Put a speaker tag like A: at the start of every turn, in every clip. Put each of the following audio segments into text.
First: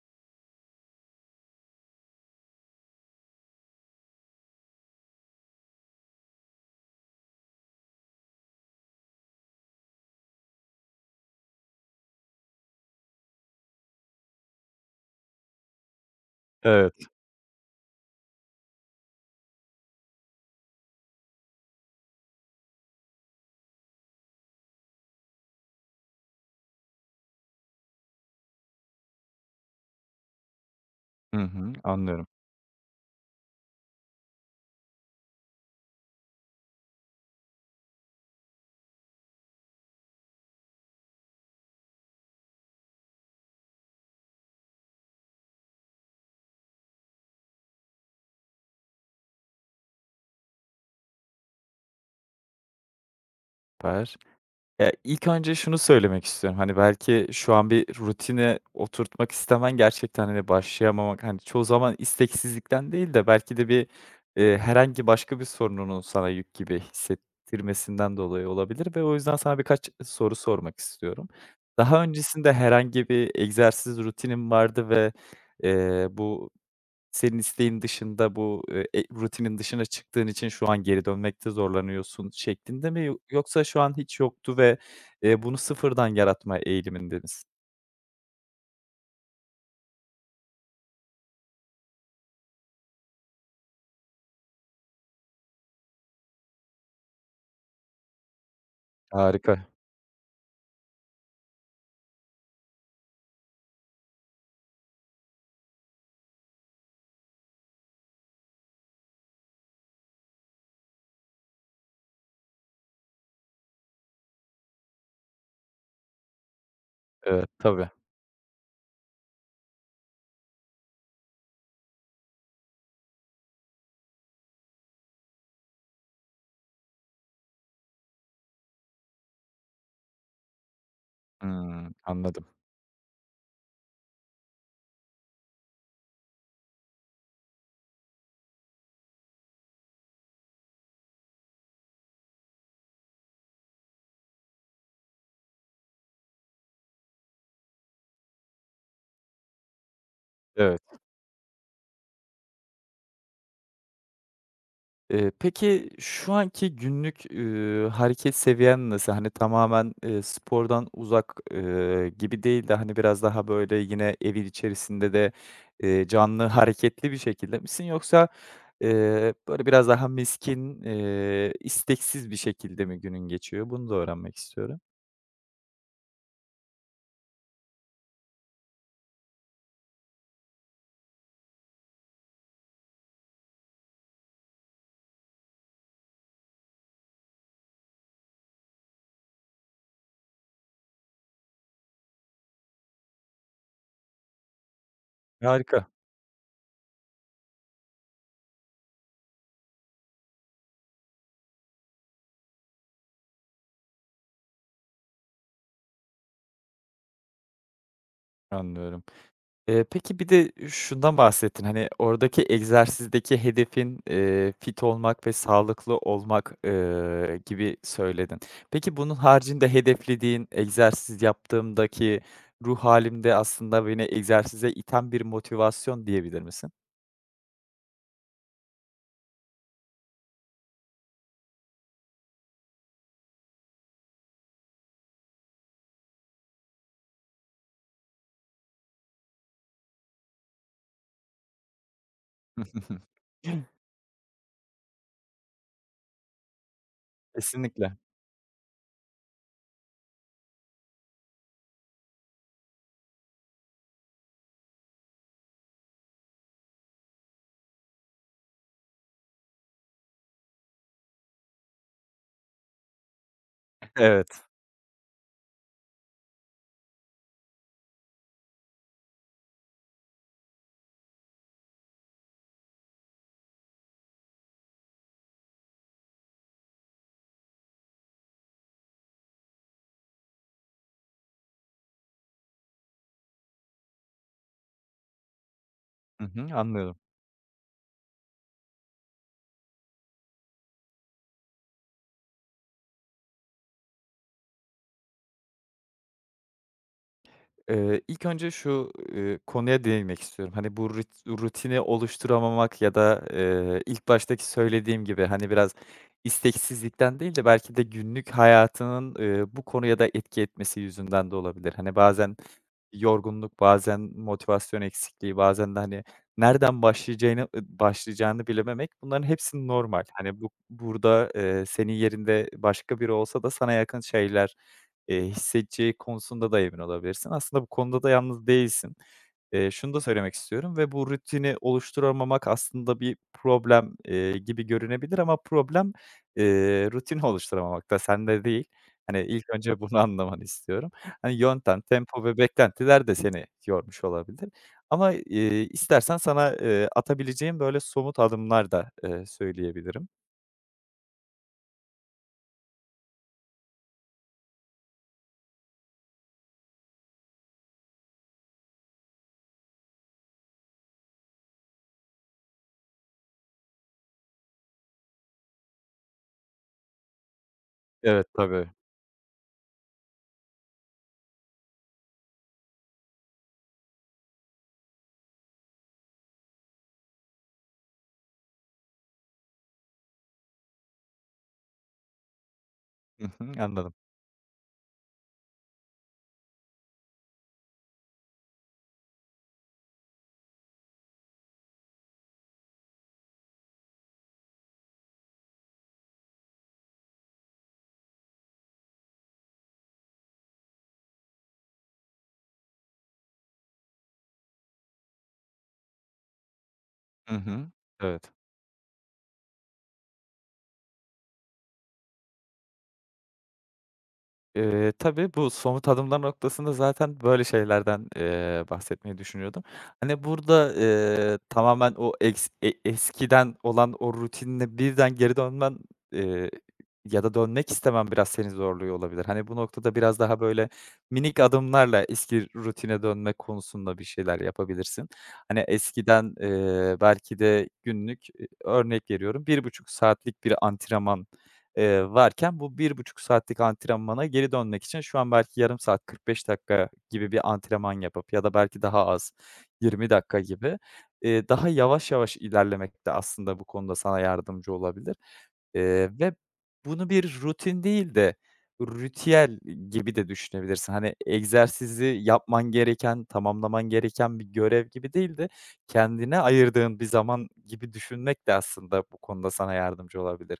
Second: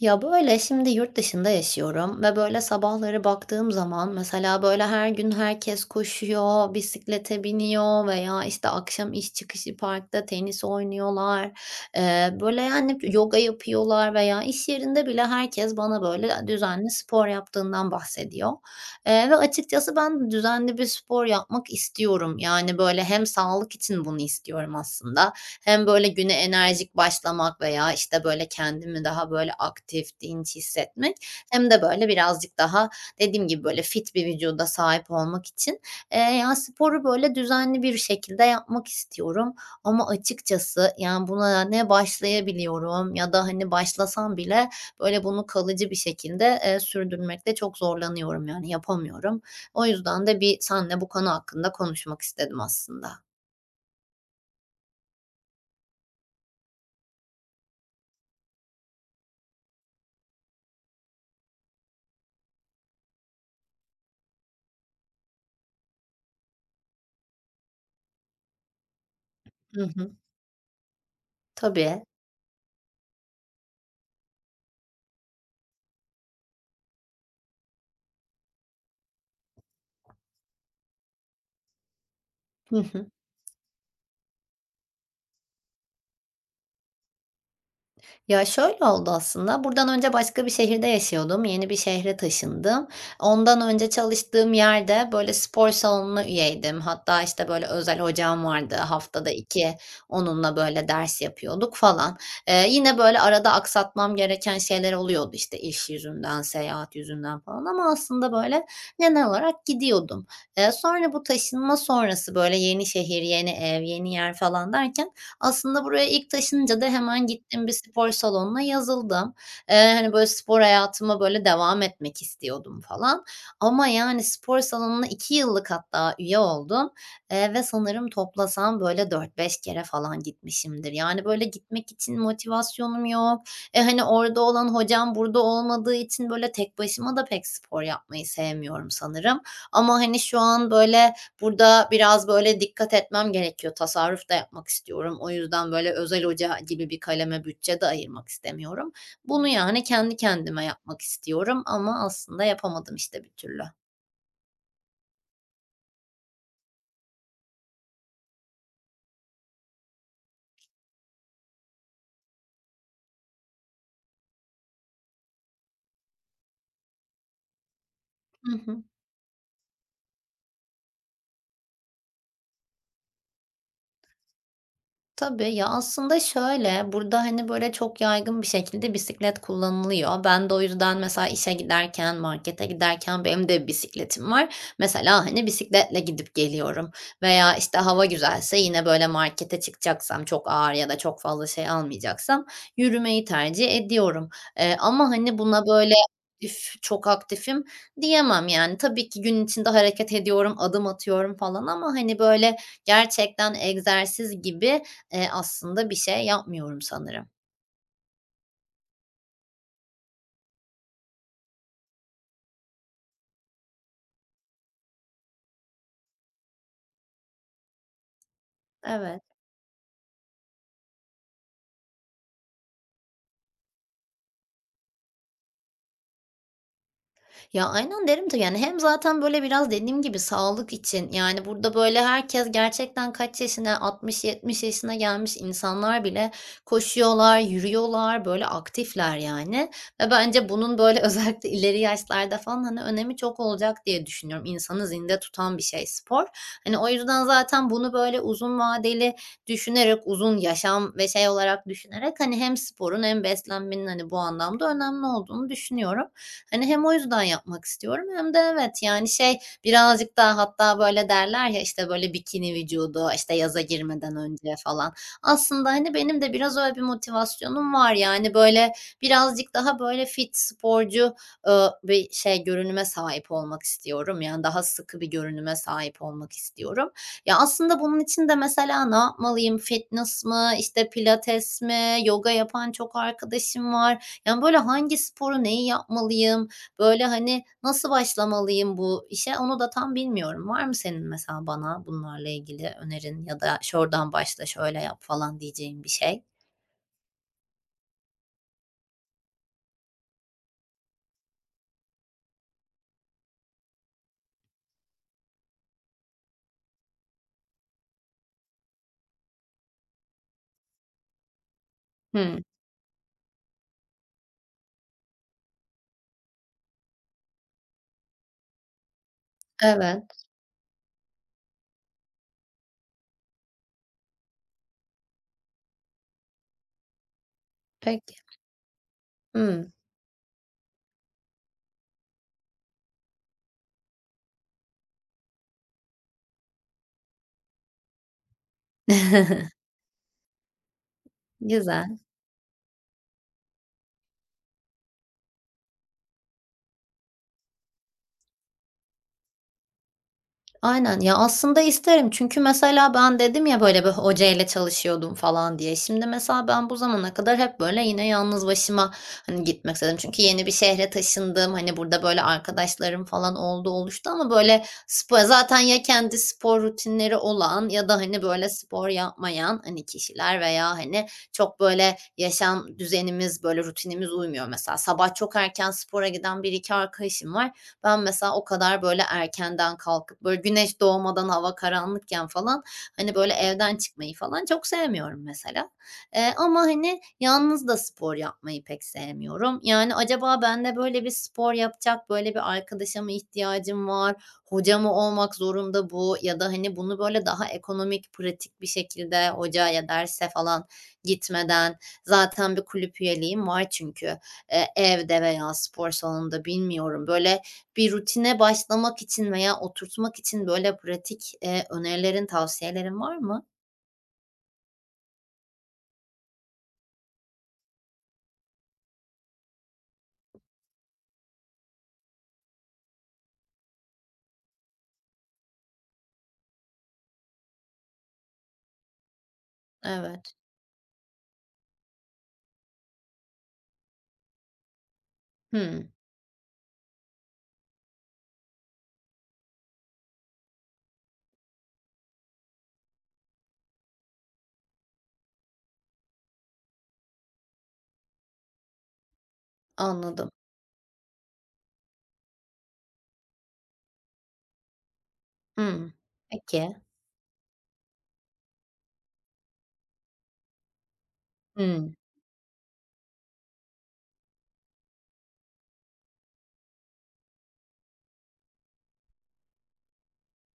A: Ya, böyle, şimdi yurt dışında yaşıyorum ve, böyle, sabahları baktığım zaman mesela, böyle, her gün herkes koşuyor, bisiklete biniyor veya, işte, akşam iş çıkışı parkta tenis oynuyorlar. Böyle, yani, yoga yapıyorlar veya iş yerinde bile herkes bana, böyle, düzenli
B: Evet.
A: spor yaptığından bahsediyor. Ve açıkçası ben de düzenli bir spor yapmak istiyorum. Yani, böyle, hem sağlık için bunu istiyorum aslında, hem böyle güne enerjik başlamak veya, işte, böyle, kendimi daha, böyle, aktif, dinç hissetmek,
B: Hı
A: hem
B: hı,
A: de, böyle,
B: anlıyorum.
A: birazcık daha dediğim gibi, böyle, fit bir vücuda sahip olmak için, ya, sporu, böyle, düzenli bir şekilde yapmak istiyorum ama açıkçası, yani, buna ne başlayabiliyorum ya da, hani, başlasam bile, böyle, bunu kalıcı bir şekilde, sürdürmekte çok zorlanıyorum, yani, yapamıyorum. O yüzden de bir senle bu konu hakkında konuşmak istedim aslında.
B: Süper. Ya, ilk önce şunu söylemek istiyorum, hani, belki şu an bir rutine oturtmak istemen gerçekten, hani, başlayamamak, hani, çoğu zaman isteksizlikten değil de belki de bir herhangi başka bir sorununun sana yük gibi hissettirmesinden dolayı olabilir ve o yüzden sana
A: Hı
B: birkaç
A: hı.
B: soru sormak istiyorum.
A: Tabii.
B: Daha öncesinde herhangi bir egzersiz rutinin vardı ve, bu Senin isteğin dışında bu rutinin dışına çıktığın için şu an geri dönmekte zorlanıyorsun
A: Hı
B: şeklinde mi?
A: hı.
B: Yoksa şu an hiç yoktu ve, bunu sıfırdan yaratma eğiliminde misin?
A: Ya, şöyle oldu aslında, buradan önce başka bir şehirde yaşıyordum, yeni bir şehre taşındım. Ondan önce çalıştığım yerde, böyle, spor salonuna üyeydim. Hatta, işte, böyle, özel hocam vardı, haftada
B: Harika.
A: 2 onunla, böyle, ders yapıyorduk falan. Yine, böyle, arada aksatmam gereken şeyler oluyordu, işte, iş yüzünden, seyahat yüzünden falan ama aslında, böyle, genel olarak gidiyordum. Sonra bu taşınma sonrası, böyle, yeni şehir, yeni ev, yeni yer falan derken aslında buraya ilk taşınınca da hemen
B: Evet,
A: gittim bir
B: tabii.
A: spor salonuna yazıldım. Hani, böyle, spor hayatıma, böyle, devam etmek istiyordum falan ama, yani, spor salonuna 2 yıllık hatta üye oldum, ve sanırım toplasam, böyle, dört beş kere falan gitmişimdir. Yani, böyle, gitmek
B: Hımm,
A: için
B: anladım.
A: motivasyonum yok. Hani, orada olan hocam burada olmadığı için, böyle, tek başıma da pek spor yapmayı sevmiyorum sanırım ama, hani, şu an, böyle, burada biraz böyle dikkat etmem gerekiyor. Tasarruf da yapmak istiyorum. O yüzden böyle özel hoca gibi bir kaleme bütçe de ayırmak istemiyorum. Bunu yani kendi kendime
B: Evet.
A: yapmak istiyorum ama aslında yapamadım işte bir türlü.
B: Peki şu anki günlük, hareket seviyen nasıl? Hani tamamen, spordan uzak, gibi değil de hani biraz daha böyle yine evin içerisinde de, canlı hareketli bir şekilde misin yoksa,
A: Hı hı.
B: böyle biraz daha miskin, isteksiz bir şekilde mi günün geçiyor? Bunu da öğrenmek istiyorum.
A: Tabii. Ya, aslında şöyle, burada, hani, böyle, çok yaygın bir şekilde bisiklet kullanılıyor. Ben de o yüzden mesela işe giderken, markete giderken benim de bir bisikletim var. Mesela, hani, bisikletle gidip geliyorum veya, işte, hava güzelse yine, böyle, markete çıkacaksam çok ağır ya da çok fazla şey almayacaksam yürümeyi tercih ediyorum. Ama, hani, buna,
B: Harika.
A: böyle, "Üf, çok aktifim." diyemem, yani. Tabii ki gün içinde hareket ediyorum, adım atıyorum falan ama, hani, böyle, gerçekten egzersiz gibi aslında bir şey yapmıyorum sanırım.
B: Anlıyorum. Peki bir de şundan bahsettin, hani, oradaki egzersizdeki hedefin, fit olmak ve sağlıklı olmak, gibi söyledin. Peki bunun
A: Evet.
B: haricinde hedeflediğin, egzersiz yaptığımdaki ruh hâlim aslında beni egzersize iten bir motivasyon diyebilir misin?
A: Ya, aynen derim de, yani, hem zaten, böyle, biraz dediğim gibi sağlık için, yani, burada, böyle, herkes gerçekten kaç yaşına, 60-70 yaşına gelmiş insanlar bile koşuyorlar, yürüyorlar, böyle, aktifler, yani, ve bence bunun, böyle, özellikle ileri yaşlarda falan, hani, önemi çok
B: Hı hı.
A: olacak diye düşünüyorum. İnsanı zinde tutan bir şey spor. Hani, o yüzden zaten bunu,
B: Kesinlikle.
A: böyle, uzun vadeli düşünerek uzun yaşam ve şey olarak düşünerek, hani, hem sporun hem beslenmenin, hani, bu anlamda önemli olduğunu düşünüyorum. Hani, hem o yüzden yapmak istiyorum hem de evet, yani, şey, birazcık daha hatta böyle derler ya, işte, böyle bikini vücudu, işte, yaza girmeden
B: Evet.
A: önce falan. Aslında, hani, benim de biraz öyle bir motivasyonum var. Yani, böyle birazcık daha böyle fit, sporcu, bir şey görünüme sahip olmak istiyorum. Yani, daha sıkı bir görünüme sahip olmak istiyorum. Ya, aslında bunun için de mesela ne yapmalıyım? Fitness mı, işte, pilates mi? Yoga yapan çok arkadaşım var. Yani, böyle, hangi sporu, neyi
B: Hı
A: yapmalıyım?
B: hı, anlıyorum.
A: Böyle, hani, nasıl başlamalıyım bu işe? Onu da tam bilmiyorum. Var mı senin mesela bana bunlarla ilgili önerin ya da şuradan başla, şöyle yap falan diyeceğin bir şey?
B: İlk önce şu, konuya değinmek istiyorum. Hani, bu rutini oluşturamamak ya da, ilk baştaki söylediğim gibi, hani, biraz isteksizlikten değil de belki de günlük hayatının, bu konuya da etki etmesi yüzünden de olabilir. Hani, bazen
A: Hımm.
B: yorgunluk, bazen motivasyon eksikliği, bazen de, hani, nereden başlayacağını başlayacağını bilememek bunların hepsi normal.
A: Evet.
B: Hani, bu burada, senin yerinde başka biri olsa da sana yakın şeyler hissedeceği konusunda da emin olabilirsin. Aslında bu konuda da
A: Peki.
B: yalnız değilsin.
A: Hımm.
B: Şunu da söylemek istiyorum ve bu rutini oluşturamamak aslında bir problem, gibi görünebilir ama problem, rutini oluşturamamakta, sende değil. Hani, ilk önce bunu anlamanı istiyorum. Hani, yöntem,
A: Güzel.
B: tempo ve beklentiler de seni yormuş olabilir ama, istersen sana, atabileceğim böyle somut adımlar da, söyleyebilirim.
A: Aynen. Ya, aslında isterim çünkü mesela ben dedim ya, böyle, bir hocayla çalışıyordum falan diye. Şimdi mesela ben bu zamana kadar hep, böyle, yine yalnız başıma, hani, gitmek istedim. Çünkü yeni bir şehre taşındım. Hani, burada, böyle, arkadaşlarım falan oldu, oluştu ama, böyle, spor zaten ya kendi spor rutinleri olan ya da, hani,
B: Evet,
A: böyle,
B: tabii.
A: spor yapmayan, hani, kişiler veya, hani, çok, böyle, yaşam düzenimiz, böyle, rutinimiz uymuyor. Mesela sabah çok erken spora giden bir iki arkadaşım var. Ben mesela o kadar böyle erkenden kalkıp, böyle, güneş doğmadan hava karanlıkken falan, hani,
B: Hı
A: böyle,
B: hı,
A: evden
B: anladım.
A: çıkmayı falan çok sevmiyorum mesela. Ama, hani, yalnız da spor yapmayı pek sevmiyorum. Yani, acaba ben de böyle bir spor yapacak böyle bir arkadaşa mı ihtiyacım var? Hoca mı olmak zorunda bu ya da, hani, bunu böyle daha ekonomik, pratik bir şekilde hocaya, derse falan gitmeden zaten bir kulüp üyeliğim var çünkü, evde veya spor salonunda bilmiyorum.
B: Hı
A: Böyle,
B: hı,
A: bir
B: evet.
A: rutine başlamak için veya oturtmak için böyle pratik, önerilerin, tavsiyelerin var mı?
B: Tabii, bu somut adımlar noktasında zaten böyle şeylerden, bahsetmeyi düşünüyordum. Hani, burada, tamamen o eks e eskiden olan o rutinine birden geri dönmen, eee, ya da dönmek istemem biraz seni zorluyor olabilir. Hani, bu noktada biraz
A: Evet.
B: daha böyle minik adımlarla eski rutine dönme konusunda bir şeyler yapabilirsin. Hani,
A: Hımm,
B: eskiden, belki de günlük, örnek veriyorum, bir buçuk saatlik bir antrenman varken bu bir buçuk saatlik antrenmana geri dönmek için şu an belki yarım saat, 45 dakika gibi bir antrenman yapıp ya da belki daha az 20
A: anladım.
B: dakika gibi, daha yavaş yavaş ilerlemek de aslında bu konuda sana yardımcı olabilir.
A: Hımm.
B: Ve
A: Peki.
B: bunu bir rutin değil de ritüel gibi de düşünebilirsin. Hani,
A: Hımm,
B: egzersizi yapman gereken, tamamlaman gereken bir görev gibi değil de kendine ayırdığın bir zaman gibi düşünmek de aslında bu konuda sana yardımcı olabilir.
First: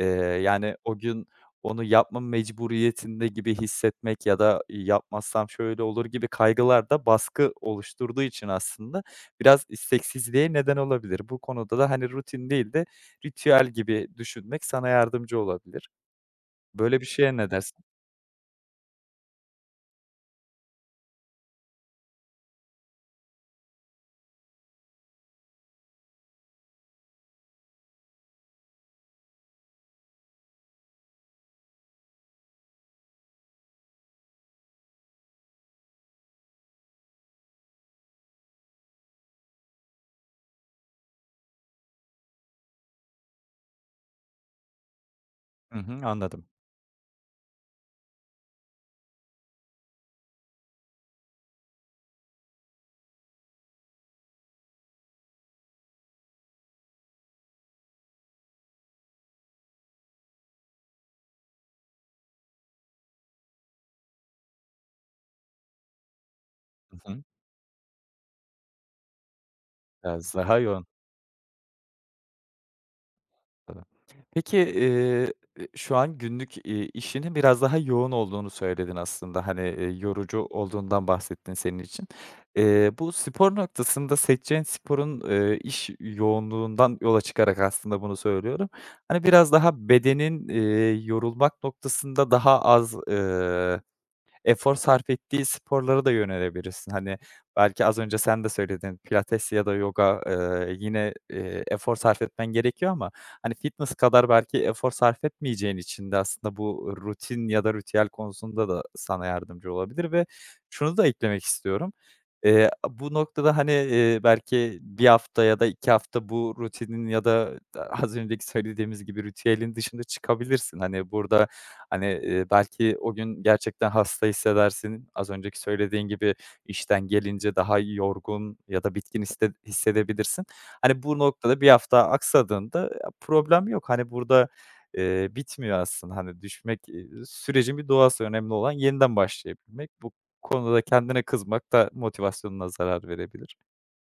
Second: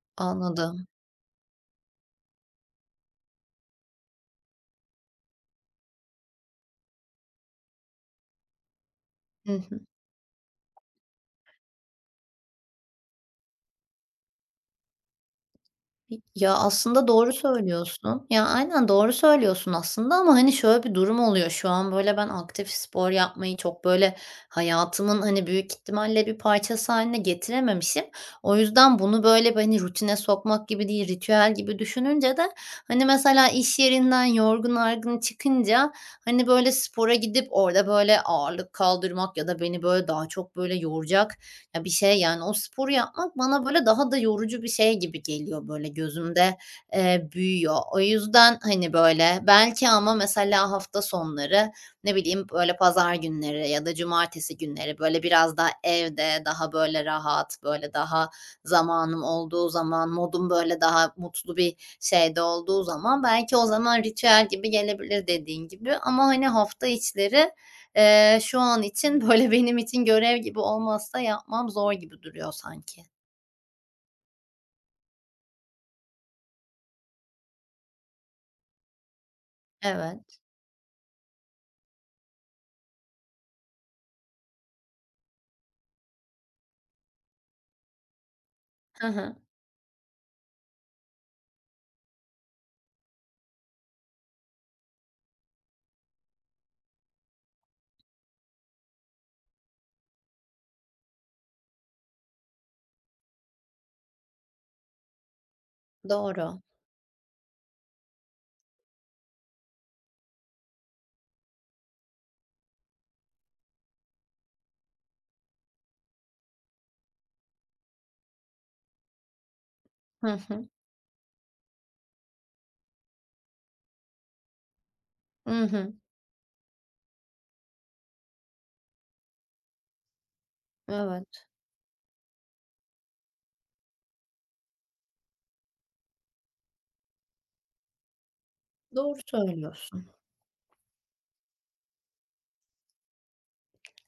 B: Eee, yani,
A: anladım.
B: o gün onu yapma mecburiyetinde gibi hissetmek ya da yapmazsam şöyle olur gibi kaygılar da baskı oluşturduğu için aslında
A: Hı
B: biraz
A: hı.
B: isteksizliğe neden olabilir. Bu konuda da, hani, rutin değil de ritüel gibi düşünmek sana yardımcı olabilir.
A: Ya,
B: Böyle
A: aslında
B: bir
A: doğru
B: şeye ne dersin?
A: söylüyorsun. Ya, aynen doğru söylüyorsun aslında ama, hani, şöyle bir durum oluyor. Şu an, böyle, ben aktif spor yapmayı çok, böyle, hayatımın, hani, büyük ihtimalle bir parçası hâline getirememişim. O yüzden bunu, böyle, bir, hani, rutine sokmak gibi değil, ritüel gibi düşününce de, hani, mesela iş yerinden yorgun argın çıkınca, hani, böyle, spora gidip orada, böyle, ağırlık kaldırmak ya da beni, böyle, daha çok, böyle, yoracak ya, bir şey, yani, o sporu yapmak bana, böyle, daha da yorucu bir şey gibi geliyor,
B: Hı
A: böyle,
B: hı, anladım.
A: gözümde, büyüyor. O yüzden, hani, böyle, belki ama mesela hafta sonları, ne bileyim, böyle, pazar günleri ya da cumartesi günleri, böyle, biraz daha evde, daha, böyle, rahat, böyle, daha zamanım olduğu zaman, modum, böyle, daha mutlu bir şeyde olduğu zaman belki o zaman ritüel gibi gelebilir dediğin gibi ama, hani, hafta
B: Hı hı.
A: içleri şu an için, böyle, benim için
B: Biraz
A: görev gibi
B: daha yoğun.
A: olmazsa yapmam zor gibi duruyor sanki.
B: Tabii. Peki, şu an günlük, işinin biraz daha yoğun olduğunu söyledin aslında. Hani,
A: Evet.
B: yorucu olduğundan bahsettin senin için. Bu spor noktasında seçeceğin sporun, iş yoğunluğundan yola çıkarak aslında bunu söylüyorum.
A: Hı
B: Hani,
A: hı.
B: biraz daha bedenin, yorulmak noktasında daha az, efor sarf ettiği sporlara da yönelebilirsin. Hani, belki az önce sen de söyledin, pilates ya da yoga, yine, efor sarf etmen gerekiyor ama, hani, fitness kadar belki efor sarf etmeyeceğin için de aslında
A: Doğru.
B: bu rutin ya da ritüel konusunda da sana yardımcı olabilir ve şunu da eklemek istiyorum. Eee, bu noktada, hani, belki bir hafta ya da 2 hafta bu rutinin ya da az önceki söylediğimiz gibi ritüelin dışında
A: Hı hı.
B: çıkabilirsin. Hani, burada hani, belki o gün gerçekten hasta hissedersin. Az önceki
A: Hı hı.
B: söylediğin gibi işten gelince daha yorgun ya da bitkin histe hissedebilirsin. Hani, bu
A: Evet.
B: noktada bir hafta aksadığında ya problem yok. Hani, burada, bitmiyor aslında. Hani, düşmek, sürecin bir doğası. Önemli olan yeniden
A: Doğru
B: başlayabilmek.
A: söylüyorsun.
B: Bu konuda kendine kızmak da motivasyonuna zarar verebilir.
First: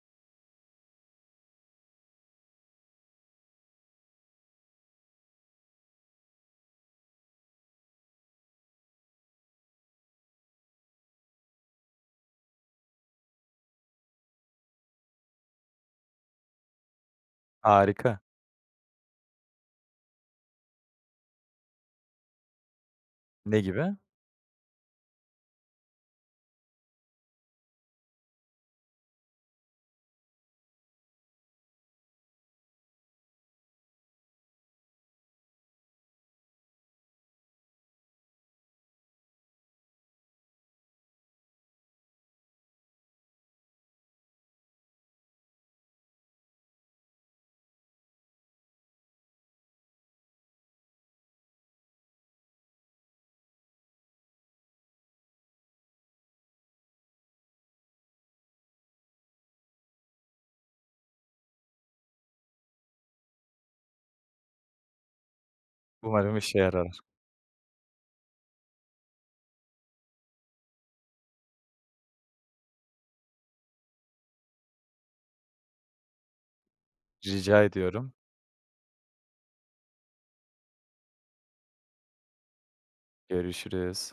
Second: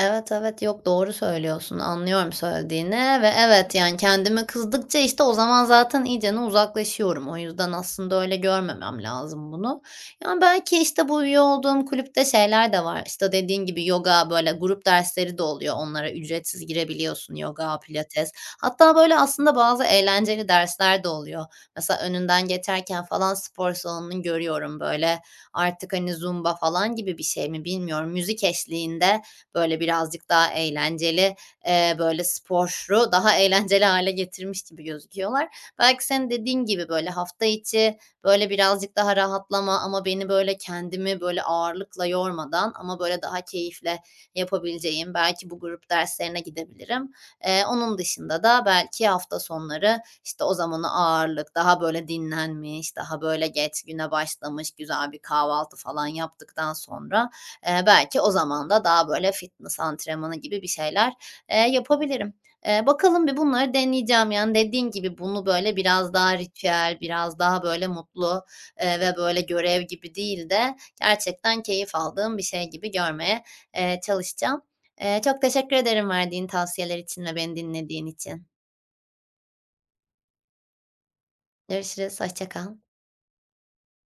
A: Evet, evet. Yok, doğru söylüyorsun. Anlıyorum söylediğini ve evet, yani, kendime kızdıkça, işte, o zaman zaten iyicene uzaklaşıyorum. O yüzden aslında öyle görmemem lazım bunu. Yani, belki, işte, bu üye olduğum kulüpte şeyler de var. İşte, dediğin gibi yoga, böyle, grup dersleri de oluyor. Onlara ücretsiz girebiliyorsun. Yoga,
B: Harika.
A: pilates. Hatta, böyle, aslında bazı eğlenceli dersler de oluyor. Mesela önünden geçerken falan
B: Ne
A: spor
B: gibi?
A: salonunu görüyorum, böyle. Artık, hani, zumba falan gibi bir şey mi bilmiyorum. Müzik eşliğinde böyle birazcık daha eğlenceli, böyle sporu daha eğlenceli hale getirmiş gibi gözüküyorlar. Belki senin dediğin gibi böyle hafta içi böyle birazcık daha rahatlama ama beni böyle kendimi böyle ağırlıkla yormadan ama böyle daha keyifle yapabileceğim belki bu grup derslerine gidebilirim. Onun dışında da belki hafta sonları, işte, o zamanı ağırlık, daha böyle dinlenmiş, daha böyle geç güne başlamış güzel bir kahvaltı falan yaptıktan sonra, belki o zaman da daha böyle fitness antrenmanı gibi bir şeyler, yapabilirim. Bakalım bir bunları deneyeceğim. Yani, dediğin gibi bunu böyle biraz
B: Umarım
A: daha
B: işe
A: ritüel,
B: yarar.
A: biraz daha böyle mutlu, ve böyle görev gibi değil de gerçekten keyif aldığım bir şey gibi görmeye, çalışacağım. Çok teşekkür ederim verdiğin tavsiyeler için ve beni
B: Rica
A: dinlediğin
B: ediyorum.
A: için. Görüşürüz, hoşça kal.
B: Görüşürüz.